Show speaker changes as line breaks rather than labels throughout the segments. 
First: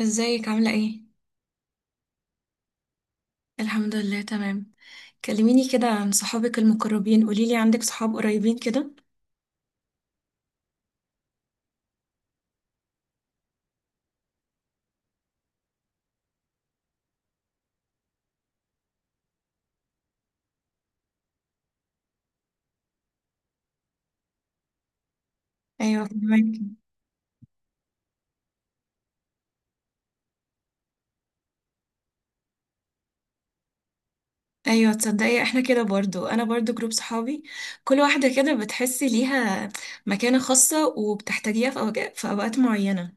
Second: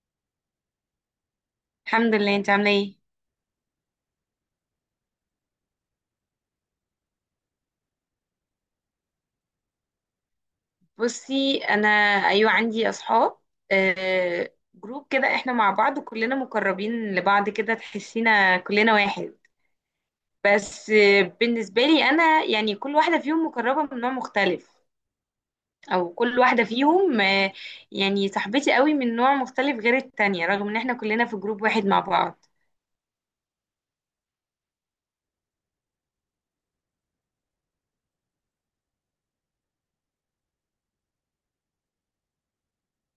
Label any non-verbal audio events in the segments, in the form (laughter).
ازيك عاملة ايه؟
الحمد لله. انت عامله ايه؟
الحمد لله تمام. كلميني كده عن صحابك المقربين، قوليلي عندك صحاب قريبين كده؟
بصي انا، ايوه عندي اصحاب. جروب كده احنا مع بعض وكلنا مقربين لبعض كده، تحسينا كلنا واحد. بس بالنسبه لي انا يعني كل واحده فيهم مقربه من نوع مختلف،
ايوه
او كل
فهمك.
واحده فيهم يعني صاحبتي قوي من نوع مختلف غير التانية، رغم ان احنا كلنا في جروب واحد مع بعض.
ايوه تصدقي احنا كده برضو، انا برضو جروب صحابي كل واحدة كده بتحسي ليها مكانة خاصة وبتحتاجيها في في اوقات معينة.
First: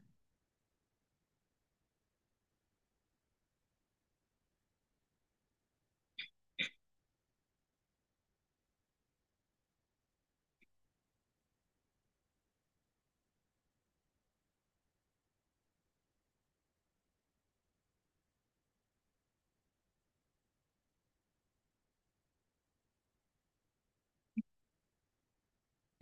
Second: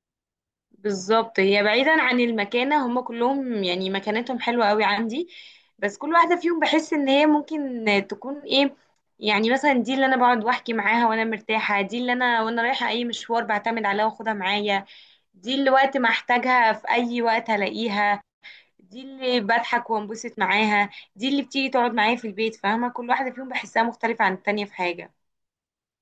بالظبط، هي بعيدا عن المكانة هم كلهم يعني مكانتهم حلوة قوي عندي، بس كل واحدة فيهم بحس ان هي ممكن تكون ايه. يعني مثلا دي اللي انا بقعد واحكي معاها وانا مرتاحة، دي اللي انا وانا رايحة اي مشوار بعتمد عليها واخدها معايا، دي اللي وقت ما احتاجها في اي وقت هلاقيها، دي اللي بضحك وانبسط معاها، دي اللي بتيجي تقعد معايا في البيت. فاهمة، كل واحدة فيهم بحسها مختلفة عن التانية في حاجة.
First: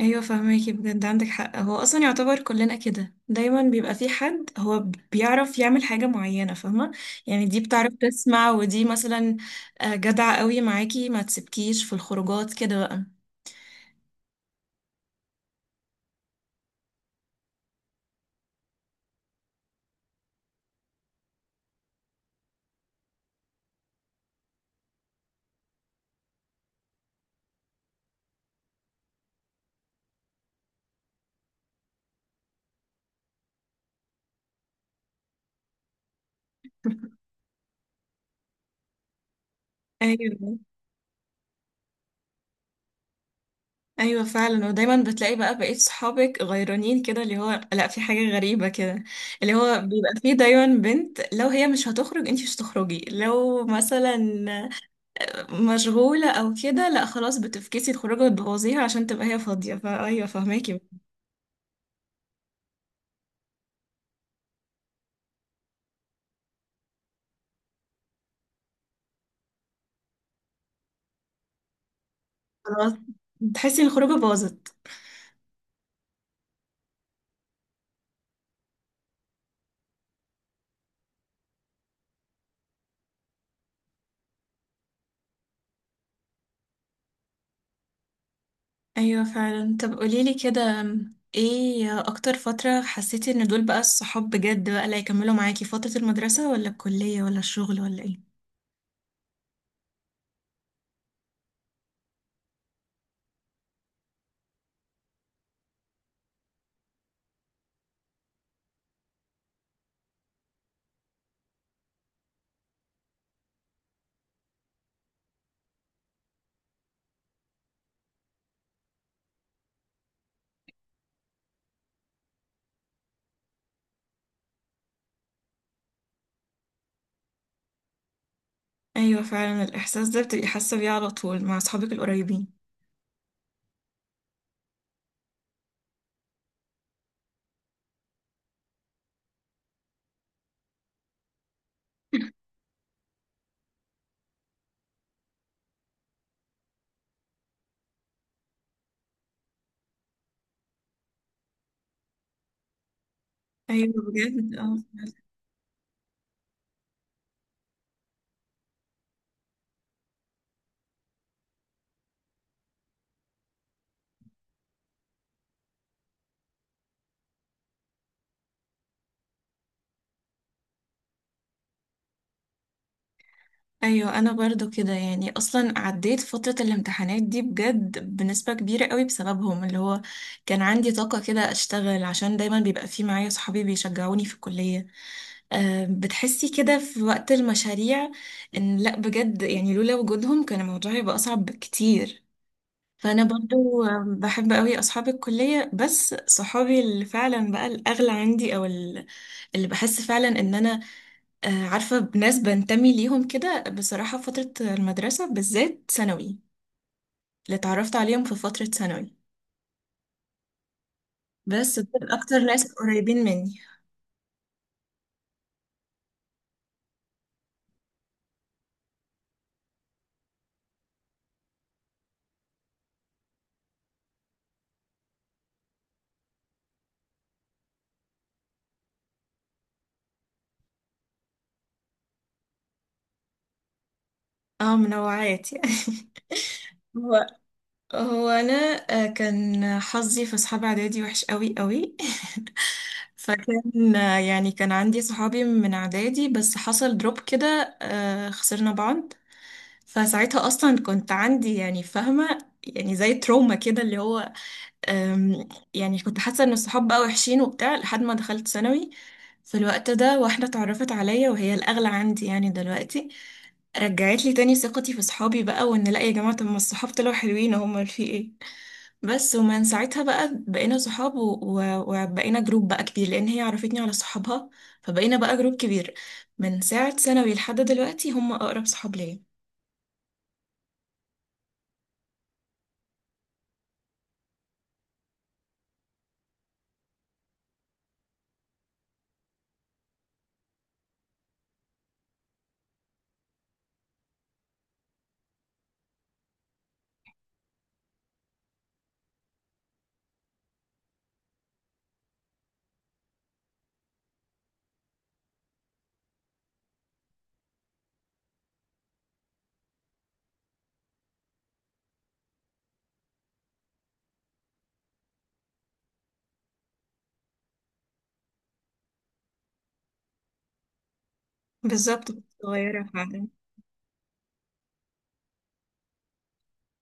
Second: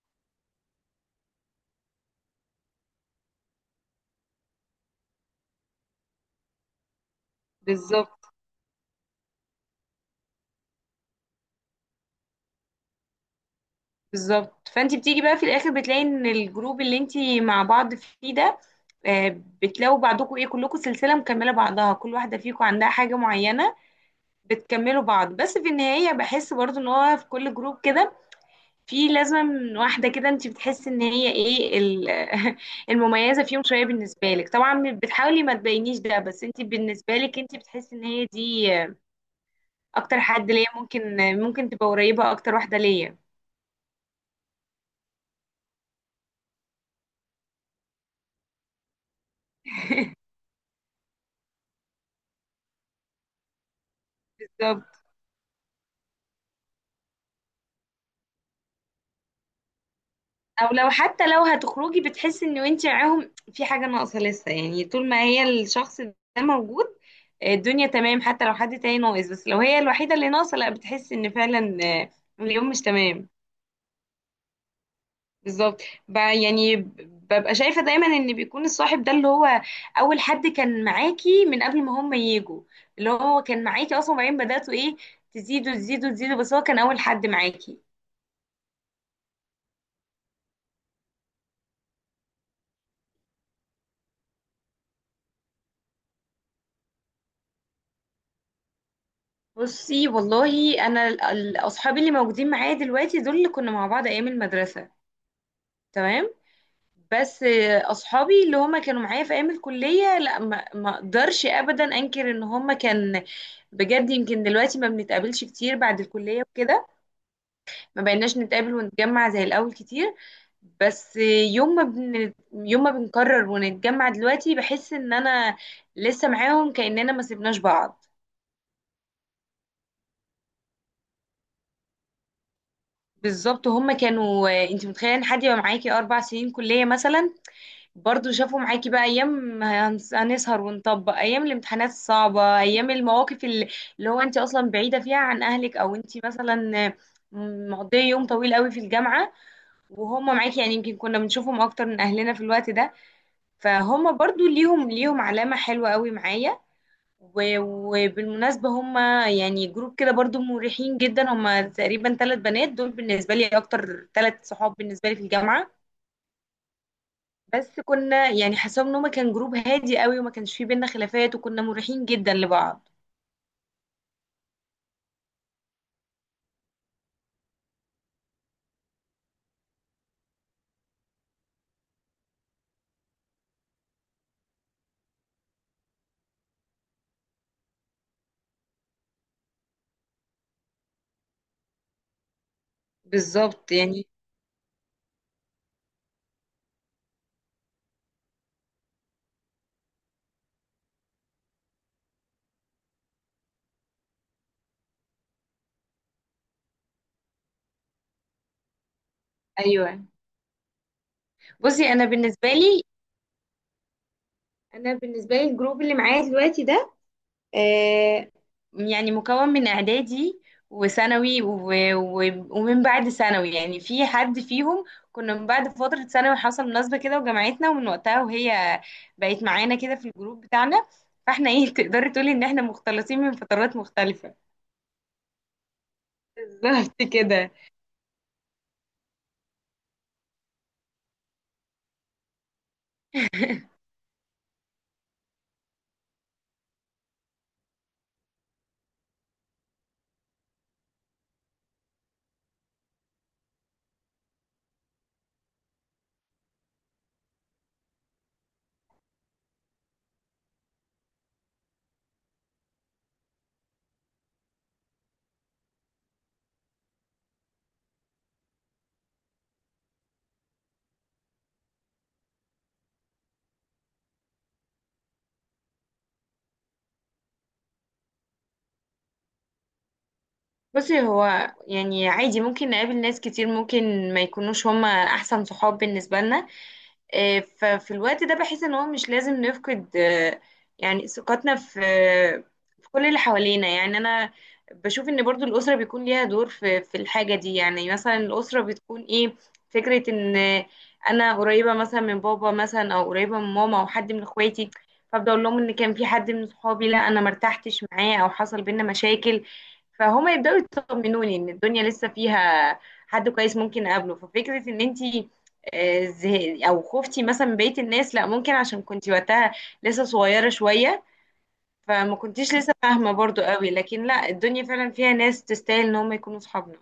ايوه فهماكي بجد عندك حق، هو اصلا يعتبر كلنا كده دايما بيبقى في حد هو بيعرف يعمل حاجه معينه فاهمه، يعني دي بتعرف
بالظبط.
تسمع ودي مثلا جدعه قوي معاكي ما تسيبكيش في الخروجات كده بقى.
بالظبط، فانت بتيجي بقى في الاخر بتلاقي ان الجروب اللي انت مع بعض فيه ده، بتلاقوا بعضكم ايه، كلكم سلسله مكمله بعضها، كل واحده فيكم عندها حاجه معينه، بتكملوا بعض. بس في النهايه بحس برضو ان هو في كل جروب كده في لازم واحده كده انت بتحس ان هي ايه (laughs) المميزه فيهم شويه. بالنسبه لك طبعا بتحاولي ما تبينيش ده، بس انت بالنسبه
(laughs)
لك انت بتحس ان هي دي اكتر حد
ايوه.
ليا، ممكن ممكن تبقى قريبه اكتر واحده ليا.
ايوه فعلا، ودايما بتلاقي بقى بقيت صحابك غيرانين كده، اللي هو لا في حاجه غريبه كده اللي هو بيبقى فيه دايما بنت لو هي مش هتخرج انتي مش هتخرجي، لو مثلا
بالظبط.
مشغولة أو كده لأ خلاص بتفكسي الخروجة وتبوظيها عشان تبقى هي فاضية، فأيوه
او
فهماكي.
لو حتى لو هتخرجي بتحسي ان انت معاهم في حاجه ناقصه لسه، يعني طول ما هي الشخص ده موجود الدنيا تمام. حتى لو حد تاني ناقص بس لو هي الوحيده اللي ناقصه، لا بتحسي ان فعلا اليوم مش
خلاص،
تمام.
بتحسي إن الخروجة باظت.
بالظبط. يعني ببقى شايفه دايما ان بيكون الصاحب ده اللي هو اول حد كان معاكي من قبل ما هم يجوا، اللي هو كان معاكي اصلا، وبعدين بداتوا ايه، تزيدوا تزيدوا تزيدوا، بس هو كان اول حد معاكي.
أيوه فعلا، طب قوليلي كده ايه أكتر فترة حسيتي إن دول بقى الصحاب بجد بقى اللي هيكملوا معاكي، فترة المدرسة ولا الكلية ولا الشغل ولا ايه؟
بصي والله انا اصحابي اللي موجودين معايا دلوقتي دول اللي كنا مع بعض ايام المدرسه، تمام. بس اصحابي اللي هما كانوا معايا في ايام الكليه لا، ما اقدرش ابدا انكر ان هما كان بجد. يمكن دلوقتي ما بنتقابلش كتير بعد الكليه وكده، ما بقيناش نتقابل ونتجمع زي الاول كتير، بس يوم ما بنقرر ونتجمع دلوقتي بحس ان انا لسه معاهم، كاننا ما سيبناش بعض.
أيوه فعلا، الإحساس ده بتبقي حاسة بيه على طول مع أصحابك القريبين.
بالظبط. هم كانوا، انت متخيله ان حد يبقى معاكي اربع سنين كليه مثلا؟ برضو شافوا معاكي بقى ايام هنسهر ونطبق، ايام الامتحانات الصعبه، ايام المواقف اللي هو انت اصلا بعيده فيها عن اهلك، او انت مثلا مقضيه يوم طويل قوي في الجامعه وهم معاكي. يعني يمكن كنا بنشوفهم اكتر من اهلنا في الوقت ده،
أيوه
فهم برضو
بجد اه.
ليهم علامه حلوه قوي معايا. وبالمناسبة هما يعني جروب كده برضو مريحين جدا، هما تقريبا ثلاث بنات دول بالنسبة لي، أكتر ثلاث صحاب بالنسبة لي في الجامعة. بس كنا يعني حسب ان هما كان جروب هادي قوي وما كانش فيه بينا خلافات، وكنا مريحين جدا لبعض.
ايوه انا برضو كده، يعني اصلا عديت فترة الامتحانات دي بجد بنسبة كبيرة قوي بسببهم، اللي هو كان عندي طاقة كده اشتغل عشان دايما بيبقى في معايا صحابي بيشجعوني في الكلية. بتحسي كده في وقت المشاريع ان لا بجد يعني لولا وجودهم كان الموضوع يبقى اصعب بكتير. فانا
بالظبط
برضو
يعني،
بحب قوي اصحاب الكلية، بس صحابي اللي فعلا بقى الاغلى عندي، او اللي بحس فعلا ان انا عارفة بناس بنتمي ليهم كده، بصراحة فترة المدرسة بالذات ثانوي، اللي اتعرفت عليهم في فترة ثانوي
ايوه.
بس
بصي انا
دول أكتر
بالنسبه
ناس
لي،
قريبين مني.
انا بالنسبه لي الجروب اللي معايا دلوقتي ده آه، يعني مكون من اعدادي وثانوي ومن بعد ثانوي، يعني في حد فيهم كنا من بعد فترة ثانوي حصل مناسبة كده وجمعتنا، ومن وقتها وهي بقت معانا كده في الجروب بتاعنا. فاحنا ايه (laughs) تقدري تقولي ان احنا مختلطين من فترات مختلفة.
اه منوعات يعني. (laughs)
بالظبط
هو
كده.
هو أنا كان حظي في أصحاب إعدادي وحش قوي قوي. (laughs) فكان يعني كان عندي صحابي من إعدادي بس حصل دروب كده خسرنا بعض. فساعتها أصلا كنت عندي يعني فاهمة يعني زي تروما كده، اللي هو يعني كنت حاسة ان الصحاب بقى وحشين وبتاع لحد ما دخلت ثانوي. في الوقت ده واحدة اتعرفت عليا وهي الأغلى عندي يعني دلوقتي، رجعت لي تاني ثقتي في صحابي بقى، وان لا يا جماعة طب ما الصحاب طلعوا حلوين هم في ايه. بس ومن ساعتها بقى بقينا صحاب و- و- وبقينا جروب بقى كبير لأن هي عرفتني على صحابها فبقينا بقى جروب كبير. من ساعة ثانوي لحد دلوقتي هم أقرب صحاب ليا.
بصي هو يعني عادي ممكن نقابل ناس كتير ممكن ما يكونوش هما احسن صحاب بالنسبة لنا، ففي الوقت ده بحس ان هو مش لازم نفقد يعني ثقتنا في في كل اللي حوالينا. يعني انا بشوف ان برضو الاسره بيكون ليها دور في في الحاجه دي. يعني مثلا الاسره بتكون ايه، فكره ان انا قريبه مثلا من بابا مثلا، او قريبه من ماما، او حد من اخواتي، فابدا اقول لهم ان كان في حد من صحابي لا انا مرتحتش معاه او حصل بينا مشاكل، فهما يبداوا يطمنوني ان الدنيا لسه فيها حد كويس ممكن اقابله. ففكره ان انتي او خفتي مثلا من بقية الناس لا، ممكن عشان كنتي وقتها لسه صغيرة شوية،
بالظبط.
فما كنتيش لسه
صغيرة.
فاهمة برضو قوي، لكن لا الدنيا فعلا فيها ناس تستاهل ان هم يكونوا صحابنا.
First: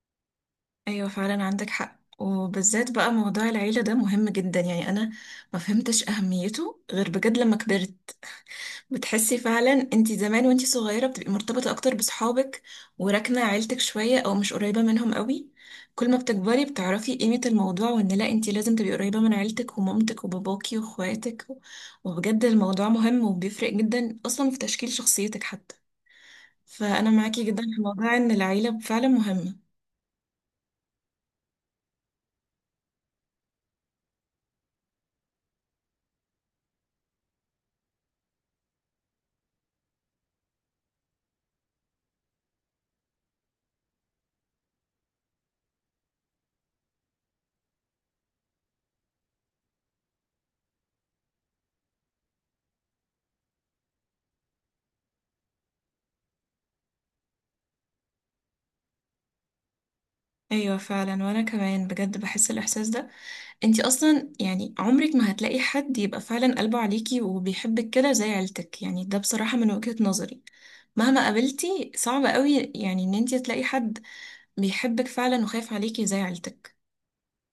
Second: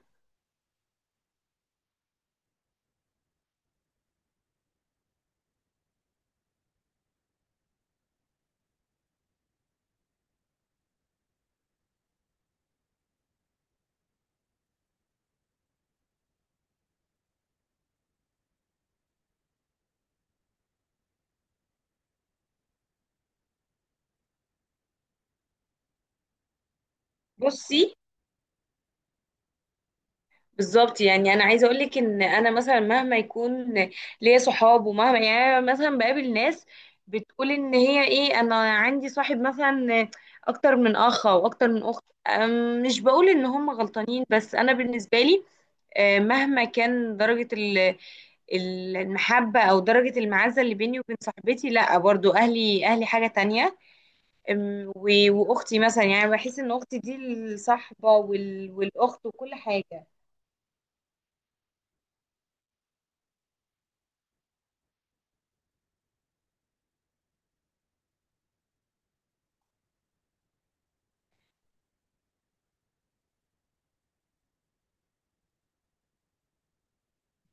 ايوه فعلا عندك حق، وبالذات بقى موضوع العيلة ده مهم جدا، يعني انا ما فهمتش اهميته غير بجد لما كبرت. بتحسي فعلا انتي زمان وانتي صغيرة بتبقي مرتبطة اكتر بصحابك وراكنة عيلتك شوية او مش قريبة منهم قوي. كل ما بتكبري بتعرفي قيمة الموضوع وان لا انتي لازم تبقي قريبة من عيلتك ومامتك وباباكي واخواتك. وبجد الموضوع مهم وبيفرق جدا اصلا في تشكيل شخصيتك حتى. فانا معاكي جدا في
بصي،
موضوع ان العيلة فعلا مهمة.
بالظبط يعني انا عايزه اقول لك ان انا مثلا مهما يكون ليا صحاب، ومهما يعني أنا مثلا بقابل ناس بتقول ان هي ايه، انا عندي صاحب مثلا اكتر من اخ او اكتر من اخت، مش بقول ان هم غلطانين، بس انا بالنسبه لي مهما كان درجة المحبة أو درجة المعزة اللي بيني وبين صاحبتي، لأ، برضو أهلي. أهلي حاجة تانية. وأختي مثلا، يعني بحس إن أختي دي الصاحبة والأخت وكل حاجة.
ايوه فعلا، وانا كمان بجد بحس الاحساس ده. انتي اصلا يعني عمرك ما هتلاقي حد يبقى فعلا قلبه عليكي وبيحبك كده زي عيلتك، يعني ده بصراحة من وجهة نظري مهما قابلتي صعب قوي يعني ان انتي تلاقي حد بيحبك فعلا وخايف عليكي زي عيلتك.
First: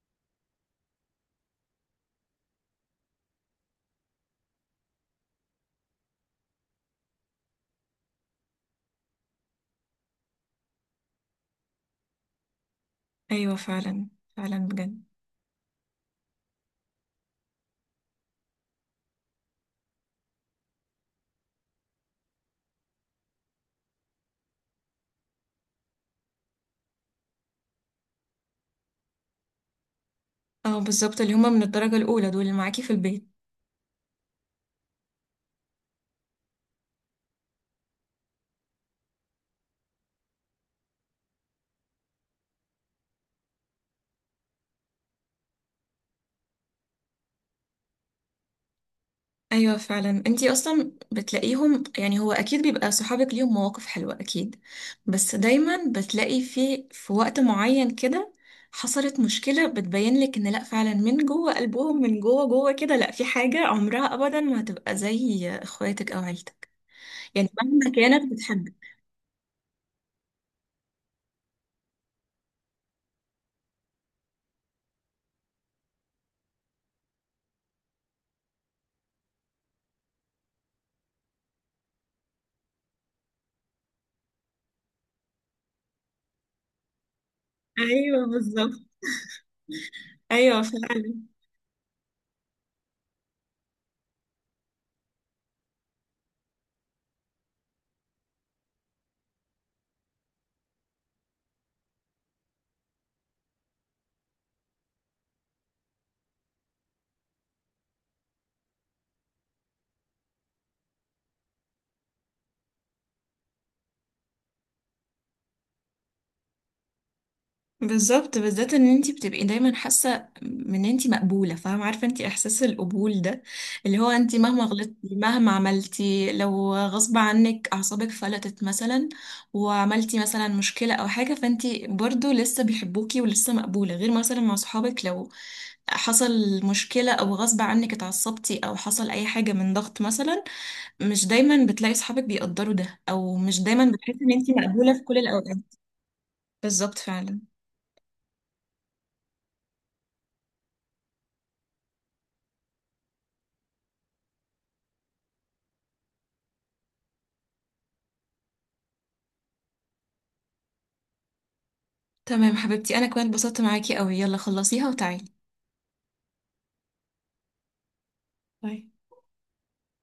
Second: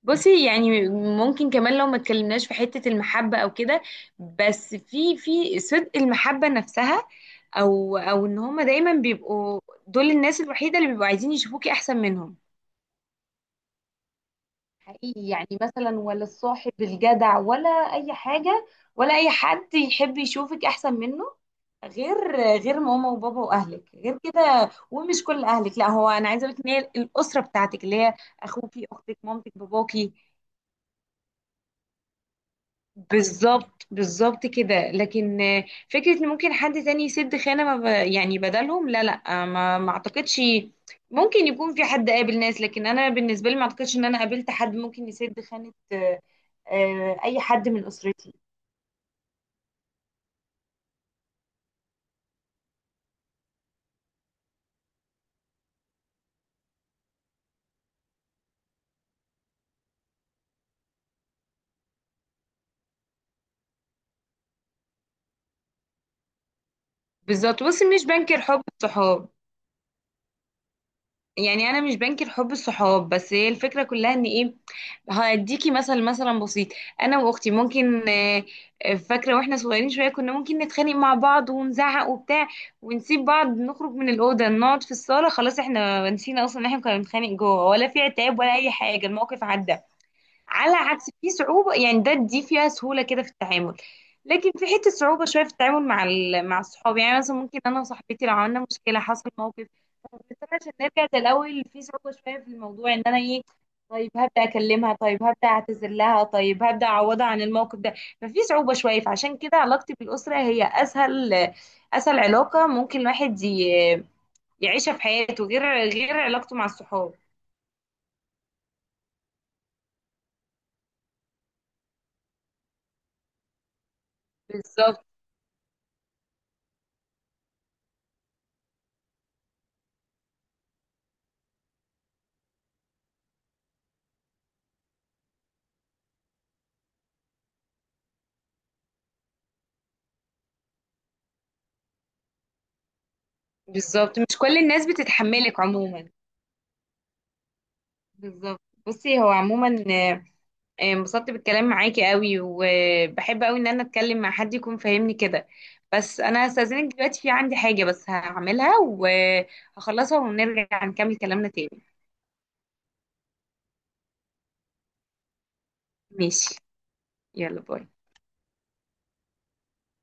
بصي يعني ممكن كمان لو ما اتكلمناش في حتة المحبة أو كده، بس في في صدق المحبة نفسها، أو أو إن هما دايما بيبقوا دول الناس الوحيدة اللي بيبقوا عايزين يشوفوكي أحسن منهم.
ايوه فعلا. فعلا بجد.
حقيقي، يعني مثلا ولا الصاحب الجدع، ولا اي حاجه، ولا اي حد يحب يشوفك احسن منه غير غير ماما وبابا واهلك. غير كده، ومش كل اهلك لا، هو انا عايزه اقول لك ان هي الاسره بتاعتك اللي هي اخوكي، اختك، مامتك، باباكي.
اه بالظبط، اللي هما من الدرجة الاولى دول اللي معاكي في البيت.
بالظبط كده، لكن فكرة ان ممكن حد تاني يسد خانة ما ب... يعني بدلهم، لا ما اعتقدش. ممكن يكون في حد قابل ناس، لكن انا بالنسبة لي ما اعتقدش ان انا قابلت حد ممكن يسد خانة اي حد من اسرتي.
ايوه فعلا، انتي اصلا بتلاقيهم يعني هو اكيد بيبقى صحابك ليهم مواقف حلوه اكيد، بس دايما بتلاقي في وقت معين كده حصلت مشكله بتبين لك ان لا فعلا من جوه قلبهم، من جوه جوه كده لا في حاجه عمرها ابدا ما هتبقى زي اخواتك او عيلتك. يعني
بالظبط، بس
مهما
مش
كانت
بنكر حب
بتحبك.
الصحاب. يعني انا مش بنكر حب الصحاب، بس هي الفكره كلها ان ايه، هديكي مثلا بسيط. انا واختي ممكن فاكره واحنا صغيرين شويه كنا ممكن نتخانق مع بعض ونزعق وبتاع، ونسيب بعض، نخرج من الاوضه، نقعد في الصاله، خلاص احنا نسينا اصلا ان احنا كنا بنتخانق جوه، ولا في
ايوه
عتاب، ولا اي
بالظبط.
حاجه، الموقف عدى.
ايوه
على عكس،
فعلا.
في صعوبة، يعني ده دي فيها سهولة كده في التعامل، لكن في حتة صعوبة شوية في التعامل مع مع الصحاب. يعني مثلا ممكن أنا وصاحبتي لو عملنا مشكلة حصل موقف، بس أنا عشان نرجع زي الأول في صعوبة شوية في الموضوع، إن أنا إيه، طيب هبدأ أكلمها، طيب هبدأ أعتذر لها، طيب هبدأ أعوضها عن الموقف ده، ففي صعوبة شوية. فعشان كده علاقتي بالأسرة هي أسهل، أسهل علاقة ممكن الواحد يعيشها في حياته غير غير علاقته مع الصحاب.
بالظبط، بالذات ان انت بتبقي دايما حاسه ان انت مقبوله، فاهمه عارفه انت احساس القبول ده، اللي هو انت مهما غلطتي
بالظبط.
مهما عملتي لو غصب عنك اعصابك فلتت مثلا وعملتي مثلا مشكله او حاجه، فانت برضو لسه بيحبوكي ولسه مقبوله، غير مثلا مع صحابك لو حصل مشكله او غصب عنك اتعصبتي او حصل اي حاجه من ضغط مثلا، مش دايما بتلاقي صحابك بيقدروا ده او مش دايما بتحسي
بالظبط،
ان
مش
انت
كل الناس
مقبوله في كل الاوقات.
بتتحملك عموما.
بالظبط فعلا.
بالظبط. بصي هو عموما انبسطت بالكلام معاكي قوي، وبحب قوي ان انا اتكلم مع حد يكون فاهمني كده، بس انا هستأذنك دلوقتي، في عندي حاجة بس هعملها وهخلصها ونرجع نكمل كلامنا تاني.
تمام حبيبتي، انا كمان اتبسطت معاكي قوي، يلا خلصيها وتعالي.
ماشي، يلا باي.
باي.